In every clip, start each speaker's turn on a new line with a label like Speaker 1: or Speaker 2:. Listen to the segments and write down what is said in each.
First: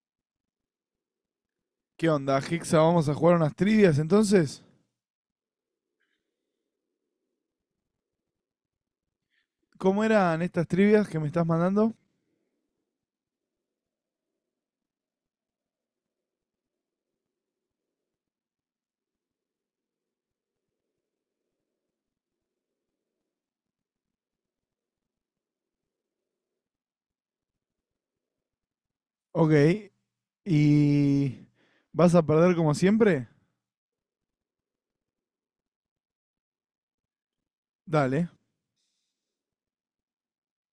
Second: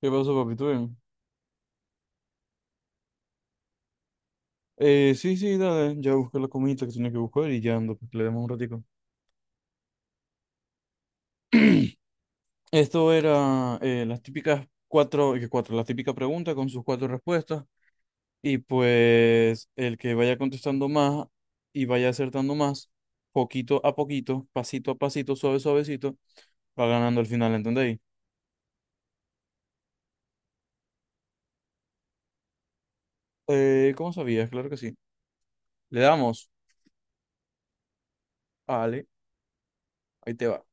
Speaker 1: ¿Qué pasó, papi? ¿Todo bien?
Speaker 2: ¿Qué onda, Hixa? Vamos a jugar unas trivias entonces.
Speaker 1: Sí, sí, dale, ya busqué la comidita que tenía que buscar y ya ando, pues que le demos un ratico.
Speaker 2: ¿Cómo eran estas trivias que me estás mandando?
Speaker 1: Esto era las típicas cuatro, la típica pregunta con sus cuatro respuestas. Y pues el que vaya contestando más y vaya acertando más, poquito a poquito, pasito a pasito, suave, suavecito, va ganando al final, ¿entendéis?
Speaker 2: Ok. ¿Y vas a perder como siempre?
Speaker 1: ¿Cómo sabías? Claro que sí. Le damos.
Speaker 2: Dale.
Speaker 1: Vale, ahí te va.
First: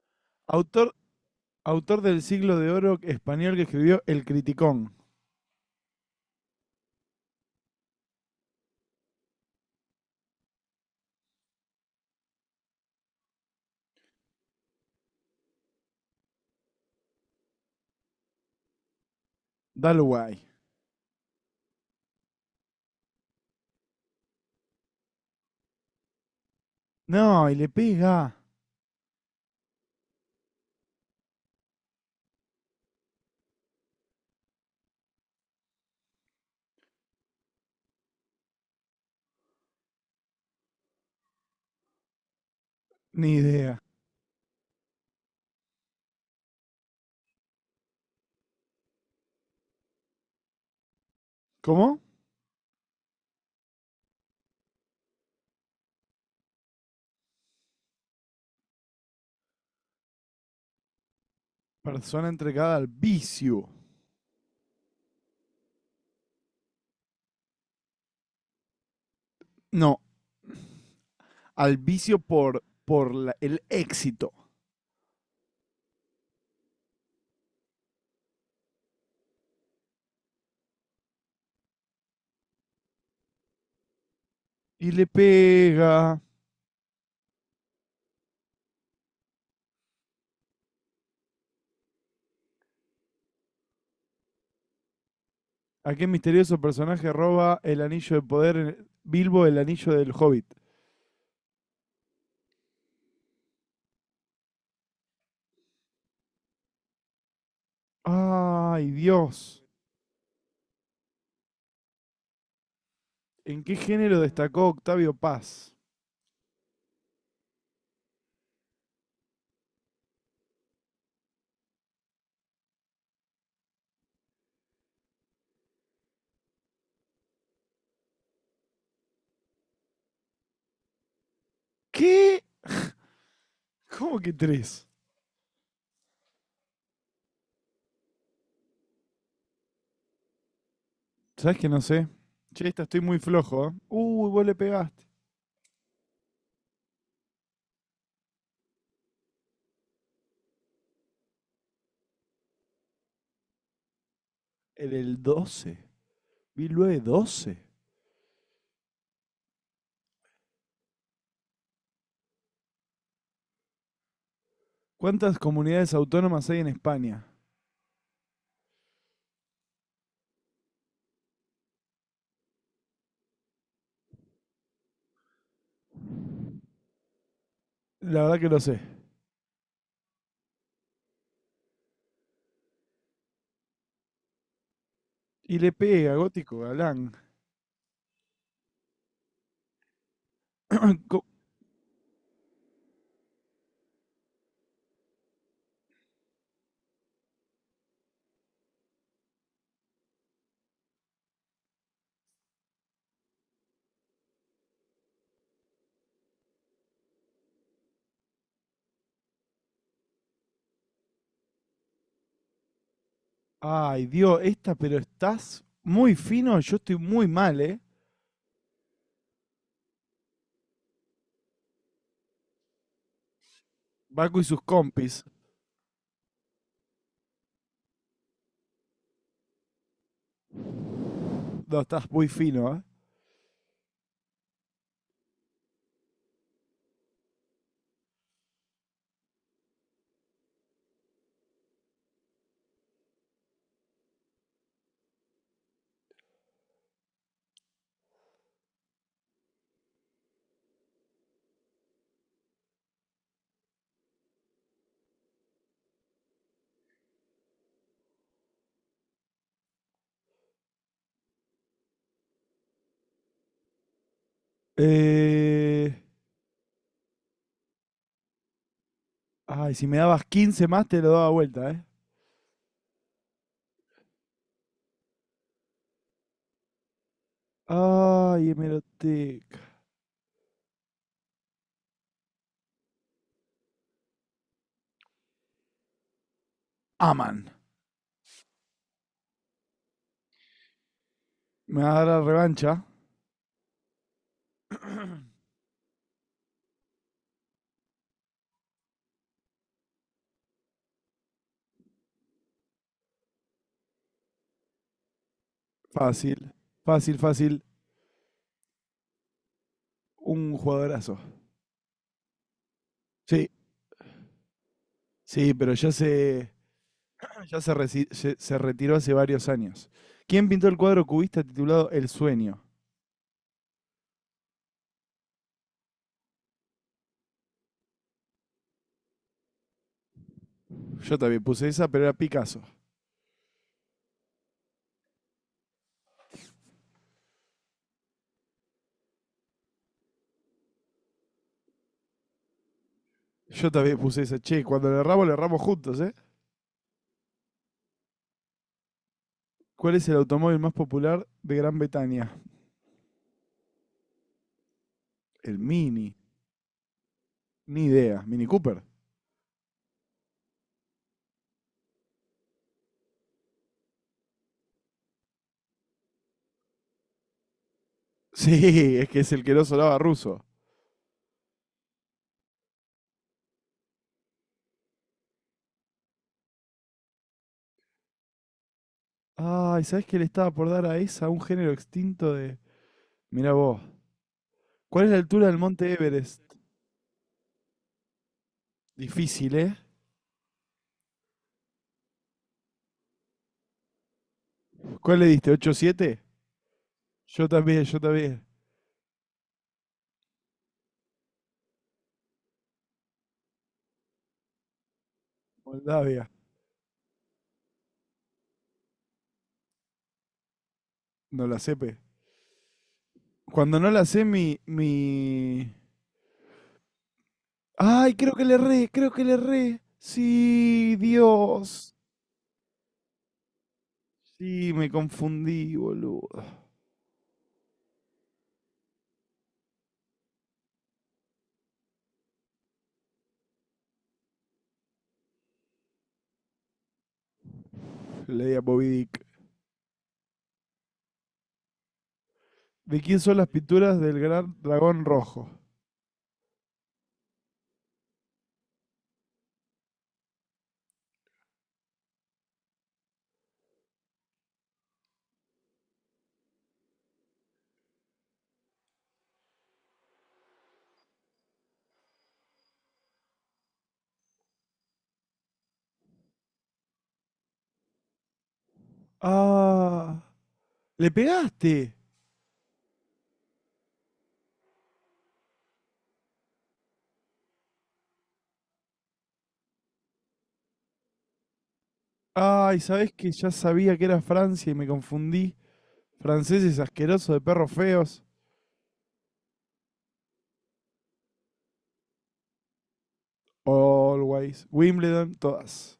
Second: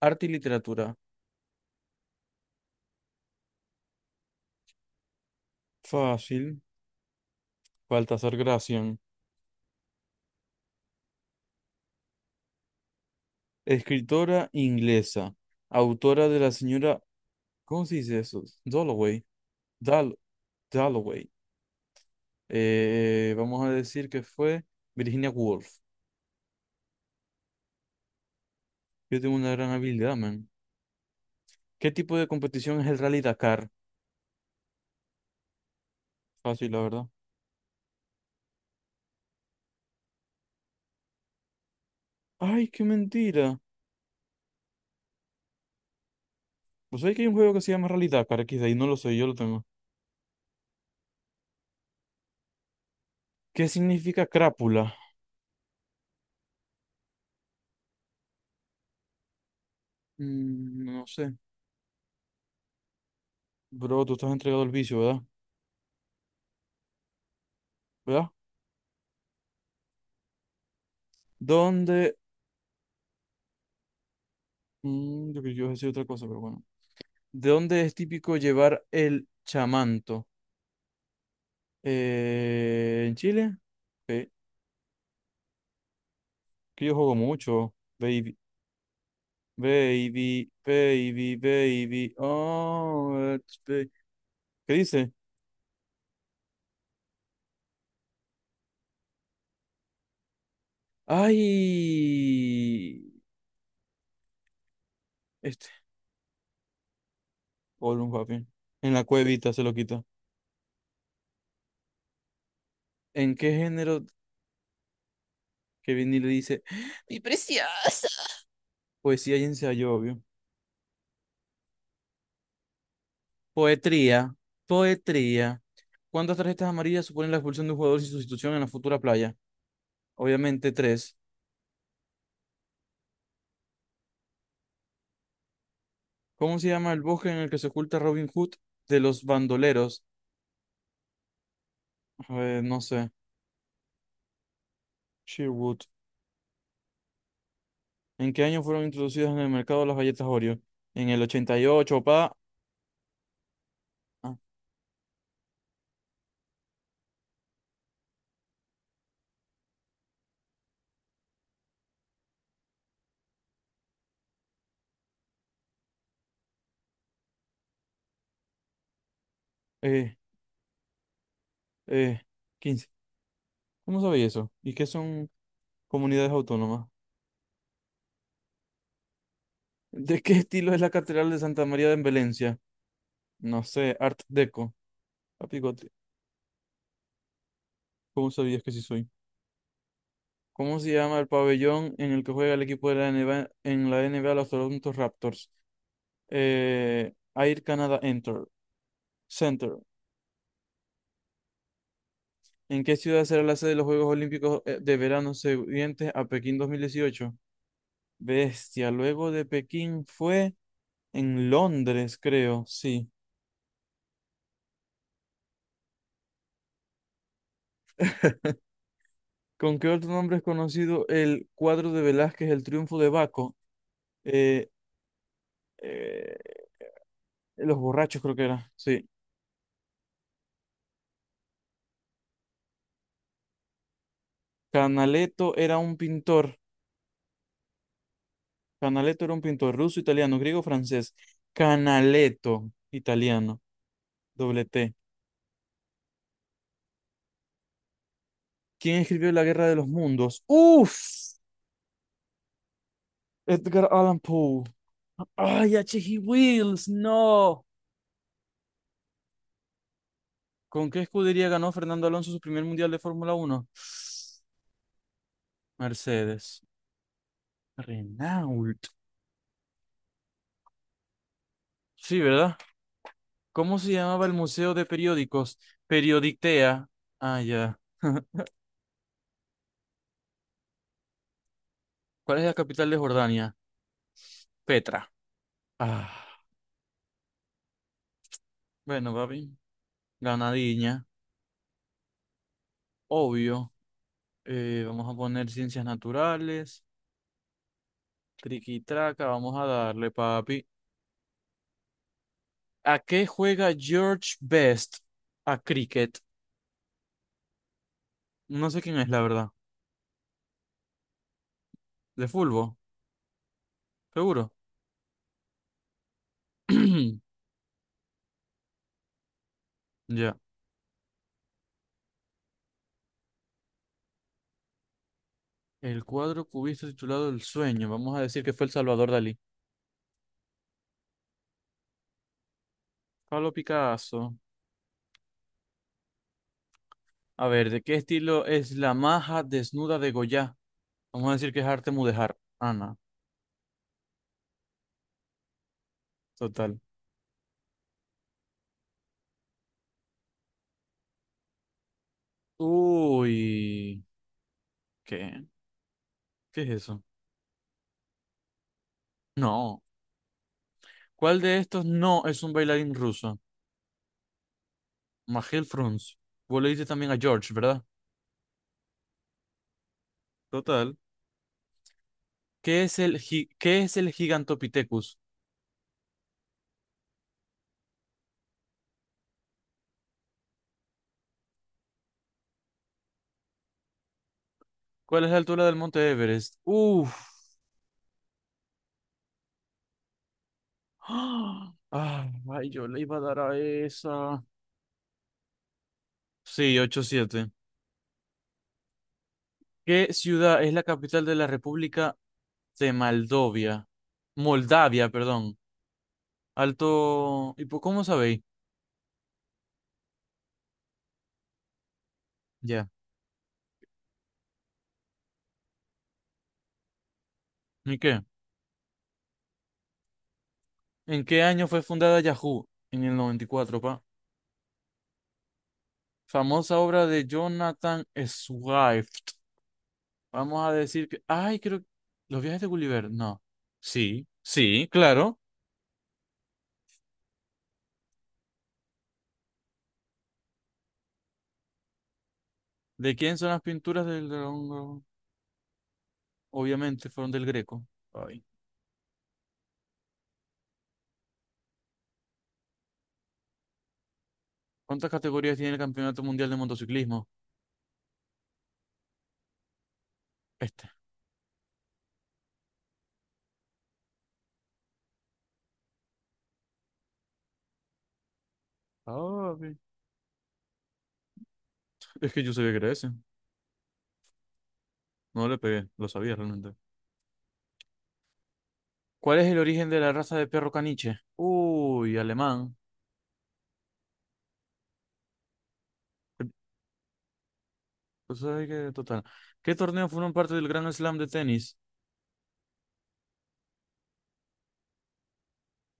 Speaker 1: Arte y literatura.
Speaker 2: Autor, autor del siglo de oro español que escribió El Criticón.
Speaker 1: Fácil. Baltasar Gracián. Escritora inglesa, autora de la señora, ¿cómo se dice eso? Dalloway, Dal-
Speaker 2: Dalway.
Speaker 1: Dalloway. Vamos a decir que fue Virginia Woolf.
Speaker 2: No, y le pega.
Speaker 1: Yo tengo una gran habilidad, man. ¿Qué tipo de competición es el Rally Dakar? Fácil, la verdad. Ay, qué
Speaker 2: Ni
Speaker 1: mentira.
Speaker 2: idea.
Speaker 1: Pues hay que hay un juego que se llama Rally Dakar, aquí de ahí no lo sé, yo lo tengo.
Speaker 2: ¿Cómo?
Speaker 1: ¿Qué significa crápula? No sé.
Speaker 2: Persona entregada al vicio.
Speaker 1: Bro, tú estás entregado al vicio, ¿verdad? ¿Verdad?
Speaker 2: No, al
Speaker 1: ¿Dónde?
Speaker 2: vicio por el éxito.
Speaker 1: Yo creo que yo iba a decir otra cosa, pero bueno. ¿De dónde es típico llevar el chamanto? ¿En Chile? Eh,
Speaker 2: Y le pega.
Speaker 1: que yo juego mucho. Baby, baby, baby, baby. Oh, it's ¿Qué dice?
Speaker 2: ¿A qué misterioso personaje roba el anillo de poder en- Bilbo el anillo del Hobbit?
Speaker 1: ¡Ay! Este, un papi.
Speaker 2: ¡Ay,
Speaker 1: En la cuevita se
Speaker 2: Dios!
Speaker 1: lo quita. ¿En qué
Speaker 2: ¿En qué
Speaker 1: género
Speaker 2: género destacó Octavio Paz?
Speaker 1: que Vinny le dice? Mi preciosa. Poesía y ensayo, obvio. Poetría, poetría. ¿Cuántas tarjetas amarillas suponen la expulsión de un jugador sin sustitución en la futura playa? Obviamente tres.
Speaker 2: ¿Qué? ¿Cómo que tres?
Speaker 1: ¿Cómo se llama el bosque en el que se oculta Robin Hood de los bandoleros?
Speaker 2: ¿Sabes que no sé? Che,
Speaker 1: No
Speaker 2: esta estoy
Speaker 1: sé.
Speaker 2: muy flojo, ¿eh? Uy, vos le pegaste.
Speaker 1: Sherwood. ¿En qué año fueron introducidas en el mercado las galletas Oreo? En el 88, pa. Ah,
Speaker 2: En el 12. Bilbo de 12. ¿Cuántas comunidades autónomas hay en España?
Speaker 1: eh, eh, 15. ¿Cómo sabéis eso? ¿Y qué son comunidades autónomas?
Speaker 2: La verdad que lo sé.
Speaker 1: ¿De qué estilo es la Catedral de Santa María de Valencia? No sé, Art Deco. Papi,
Speaker 2: Y le
Speaker 1: Goti,
Speaker 2: pega, gótico galán.
Speaker 1: ¿cómo sabías que sí soy? ¿Cómo se llama
Speaker 2: Co-
Speaker 1: el pabellón en el que juega el equipo de la NBA, en la NBA los Toronto Raptors? Air Canada Center. ¿En qué ciudad será la sede de los Juegos Olímpicos de verano siguientes a Pekín 2018? Bestia, luego de Pekín fue en Londres, creo, sí.
Speaker 2: Ay, Dios, esta, pero estás muy fino, yo estoy muy mal, ¿eh?
Speaker 1: ¿Con qué otro nombre es conocido el cuadro de Velázquez, El Triunfo de Baco?
Speaker 2: Baco y sus
Speaker 1: Eh,
Speaker 2: compis.
Speaker 1: eh, Los borrachos, creo que era, sí.
Speaker 2: No, estás muy fino, ¿eh?
Speaker 1: Canaletto era un pintor. Canaletto era un pintor ruso, italiano, griego, francés. Canaletto, italiano, doble T. ¿Quién escribió La Guerra de los Mundos? ¡Uf! Edgar Allan Poe. ¡Ay, H. G. Wills! ¡No! ¿Con qué escudería ganó Fernando Alonso su primer mundial de Fórmula Uno?
Speaker 2: Eh,
Speaker 1: Mercedes. Renault.
Speaker 2: Ay, si me dabas 15 más, te lo daba vuelta, ¿eh?
Speaker 1: Sí, ¿verdad? ¿Cómo se llamaba el museo de periódicos? Periodictea. Ah, ya.
Speaker 2: Ay, hemeroteca.
Speaker 1: ¿Cuál es la capital de Jordania? Petra. Ah,
Speaker 2: Aman.
Speaker 1: bueno, papi. Ganadiña.
Speaker 2: Me va a dar la revancha.
Speaker 1: Obvio. Vamos a poner ciencias naturales. Triquitraca. Vamos a darle, papi. ¿A qué juega George Best? A cricket.
Speaker 2: Fácil. Fácil, fácil.
Speaker 1: No sé quién es, la verdad.
Speaker 2: Un jugadorazo.
Speaker 1: ¿De fútbol?
Speaker 2: Sí,
Speaker 1: Seguro.
Speaker 2: sí, pero ya se, ya se, resi- se- se retiró hace varios años.
Speaker 1: Ya.
Speaker 2: ¿Quién pintó el cuadro cubista titulado El Sueño?
Speaker 1: El cuadro cubista titulado El sueño. Vamos a decir que fue el Salvador Dalí.
Speaker 2: Yo también puse esa, pero era Picasso.
Speaker 1: Pablo Picasso. A ver, ¿de qué estilo es la maja desnuda de Goya? Vamos a decir que es arte mudéjar. Ana.
Speaker 2: Yo también puse esa. Che, cuando le erramos juntos, ¿eh?
Speaker 1: Total.
Speaker 2: ¿Cuál es el automóvil más popular de Gran Bretaña?
Speaker 1: Uy. ¿Qué?
Speaker 2: El Mini.
Speaker 1: ¿Qué es eso?
Speaker 2: Ni idea. Mini Cooper.
Speaker 1: No. ¿Cuál de estos no es un bailarín ruso? Magel Frunz. Vos le dices también a George, ¿verdad?
Speaker 2: Sí, es que es el que no sonaba ruso.
Speaker 1: Total. ¿Qué es el, qué es el Gigantopithecus?
Speaker 2: Ay, ¿sabés qué le estaba por dar a esa? Un género extinto de... Mirá vos. ¿Cuál es la
Speaker 1: ¿Cuál es la
Speaker 2: altura del
Speaker 1: altura del
Speaker 2: monte
Speaker 1: monte
Speaker 2: Everest?
Speaker 1: Everest? Uf.
Speaker 2: Difícil, ¿eh?
Speaker 1: ¡Ah! Ay, yo le iba a dar a esa.
Speaker 2: ¿Cuál le diste? 8-7.
Speaker 1: Sí, ocho
Speaker 2: Yo
Speaker 1: siete.
Speaker 2: también, yo también.
Speaker 1: ¿Qué ciudad es la capital de la República de Moldavia? Moldavia, perdón.
Speaker 2: Moldavia.
Speaker 1: Alto. ¿Y cómo sabéis?
Speaker 2: No la sepe.
Speaker 1: Ya.
Speaker 2: Cuando no la sé, mi...
Speaker 1: ¿Y
Speaker 2: Ay,
Speaker 1: qué?
Speaker 2: creo que le erré, creo que le erré. Sí,
Speaker 1: ¿En qué año fue
Speaker 2: Dios.
Speaker 1: fundada Yahoo? En el 94, pa.
Speaker 2: Sí, me confundí, boludo.
Speaker 1: Famosa obra de Jonathan Swift. Vamos a decir que, ay, creo, que los viajes de Gulliver, no. Sí, sí, claro.
Speaker 2: Le di a Bobby Dick. ¿De
Speaker 1: ¿De
Speaker 2: quién son
Speaker 1: quién son
Speaker 2: las
Speaker 1: las
Speaker 2: pinturas
Speaker 1: pinturas
Speaker 2: del
Speaker 1: del
Speaker 2: gran
Speaker 1: dragón? ¿Rojo?
Speaker 2: dragón rojo?
Speaker 1: Obviamente fueron del Greco. Ay. ¿Cuántas categorías tiene el Campeonato Mundial de Motociclismo? Este. Ah, bien.
Speaker 2: Ah, le pegaste.
Speaker 1: Es que yo sabía que era ese. No le pegué, lo sabía realmente. ¿Cuál es el origen de la raza de perro caniche? Uy, alemán.
Speaker 2: Ay, ¿sabés que ya sabía que era Francia y me confundí? Franceses asquerosos de perros feos.
Speaker 1: Pues hay que, total. ¿Qué torneos fueron parte del Grand Slam de tenis?
Speaker 2: Always. Wimbledon, todas.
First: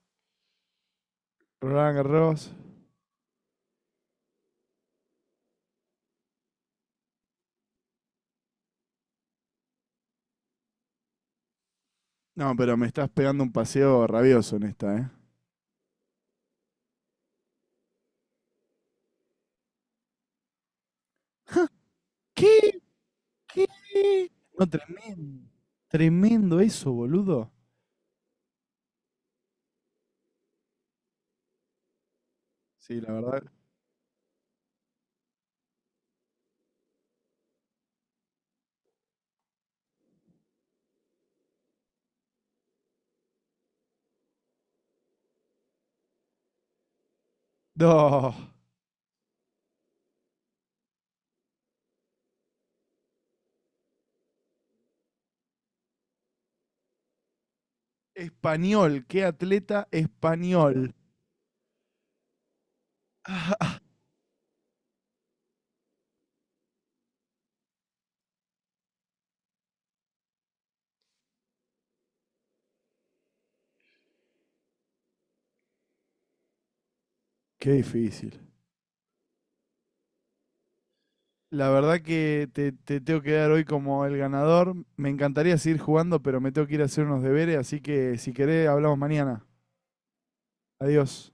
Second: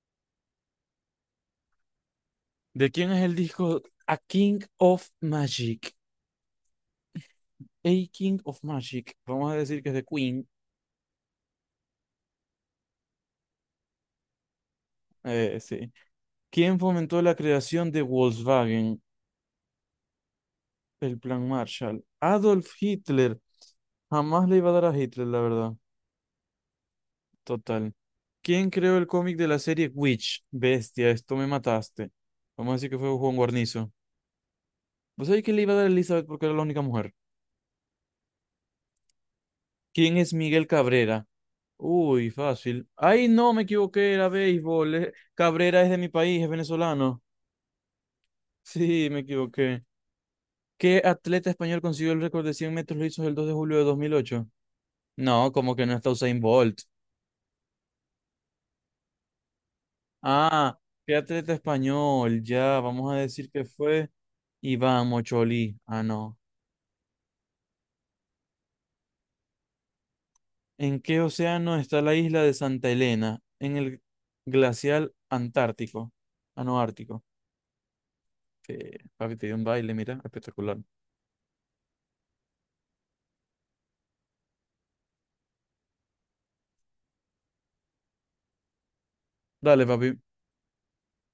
Speaker 2: Roland Garros.
Speaker 1: ¿De quién es el disco A King of Magic? A King of Magic, vamos a decir que es de Queen,
Speaker 2: No, pero me estás pegando un paseo rabioso en esta, ¿eh?
Speaker 1: sí. ¿Quién fomentó la creación de Volkswagen, el Plan Marshall? Adolf
Speaker 2: ¿Qué?
Speaker 1: Hitler.
Speaker 2: ¿Qué?
Speaker 1: Jamás le
Speaker 2: No,
Speaker 1: iba a dar a Hitler, la
Speaker 2: tremendo.
Speaker 1: verdad.
Speaker 2: Tremendo eso, boludo.
Speaker 1: Total. ¿Quién creó el cómic de la serie Witch? Bestia, esto me mataste. Vamos a decir que
Speaker 2: Sí,
Speaker 1: fue
Speaker 2: la
Speaker 1: Juan
Speaker 2: verdad.
Speaker 1: Guarnizo. ¿Vos sabés que le iba a dar a Elizabeth porque era la única mujer? ¿Quién es Miguel Cabrera? Uy, fácil. Ay, no, me equivoqué, era béisbol. Cabrera es de mi país, es venezolano.
Speaker 2: No.
Speaker 1: Sí, me equivoqué. ¿Qué atleta español consiguió el récord de 100 metros lisos el 2 de julio de 2008? No, como que no está Usain Bolt.
Speaker 2: Español, qué atleta
Speaker 1: Ah,
Speaker 2: español.
Speaker 1: ¿qué atleta español? Ya, vamos a decir que fue Iván Mocholí. Ah, no. ¿En qué océano está la isla de Santa Elena? En el glacial Antártico. Ah, no, Ártico.
Speaker 2: Qué difícil.
Speaker 1: Que, papi, te dio un baile, mira, espectacular.
Speaker 2: La verdad que te tengo que dar hoy como el ganador. Me encantaría seguir jugando, pero me tengo que ir a hacer unos deberes, así que si querés, hablamos mañana.
Speaker 1: Dale, papi.
Speaker 2: Adiós.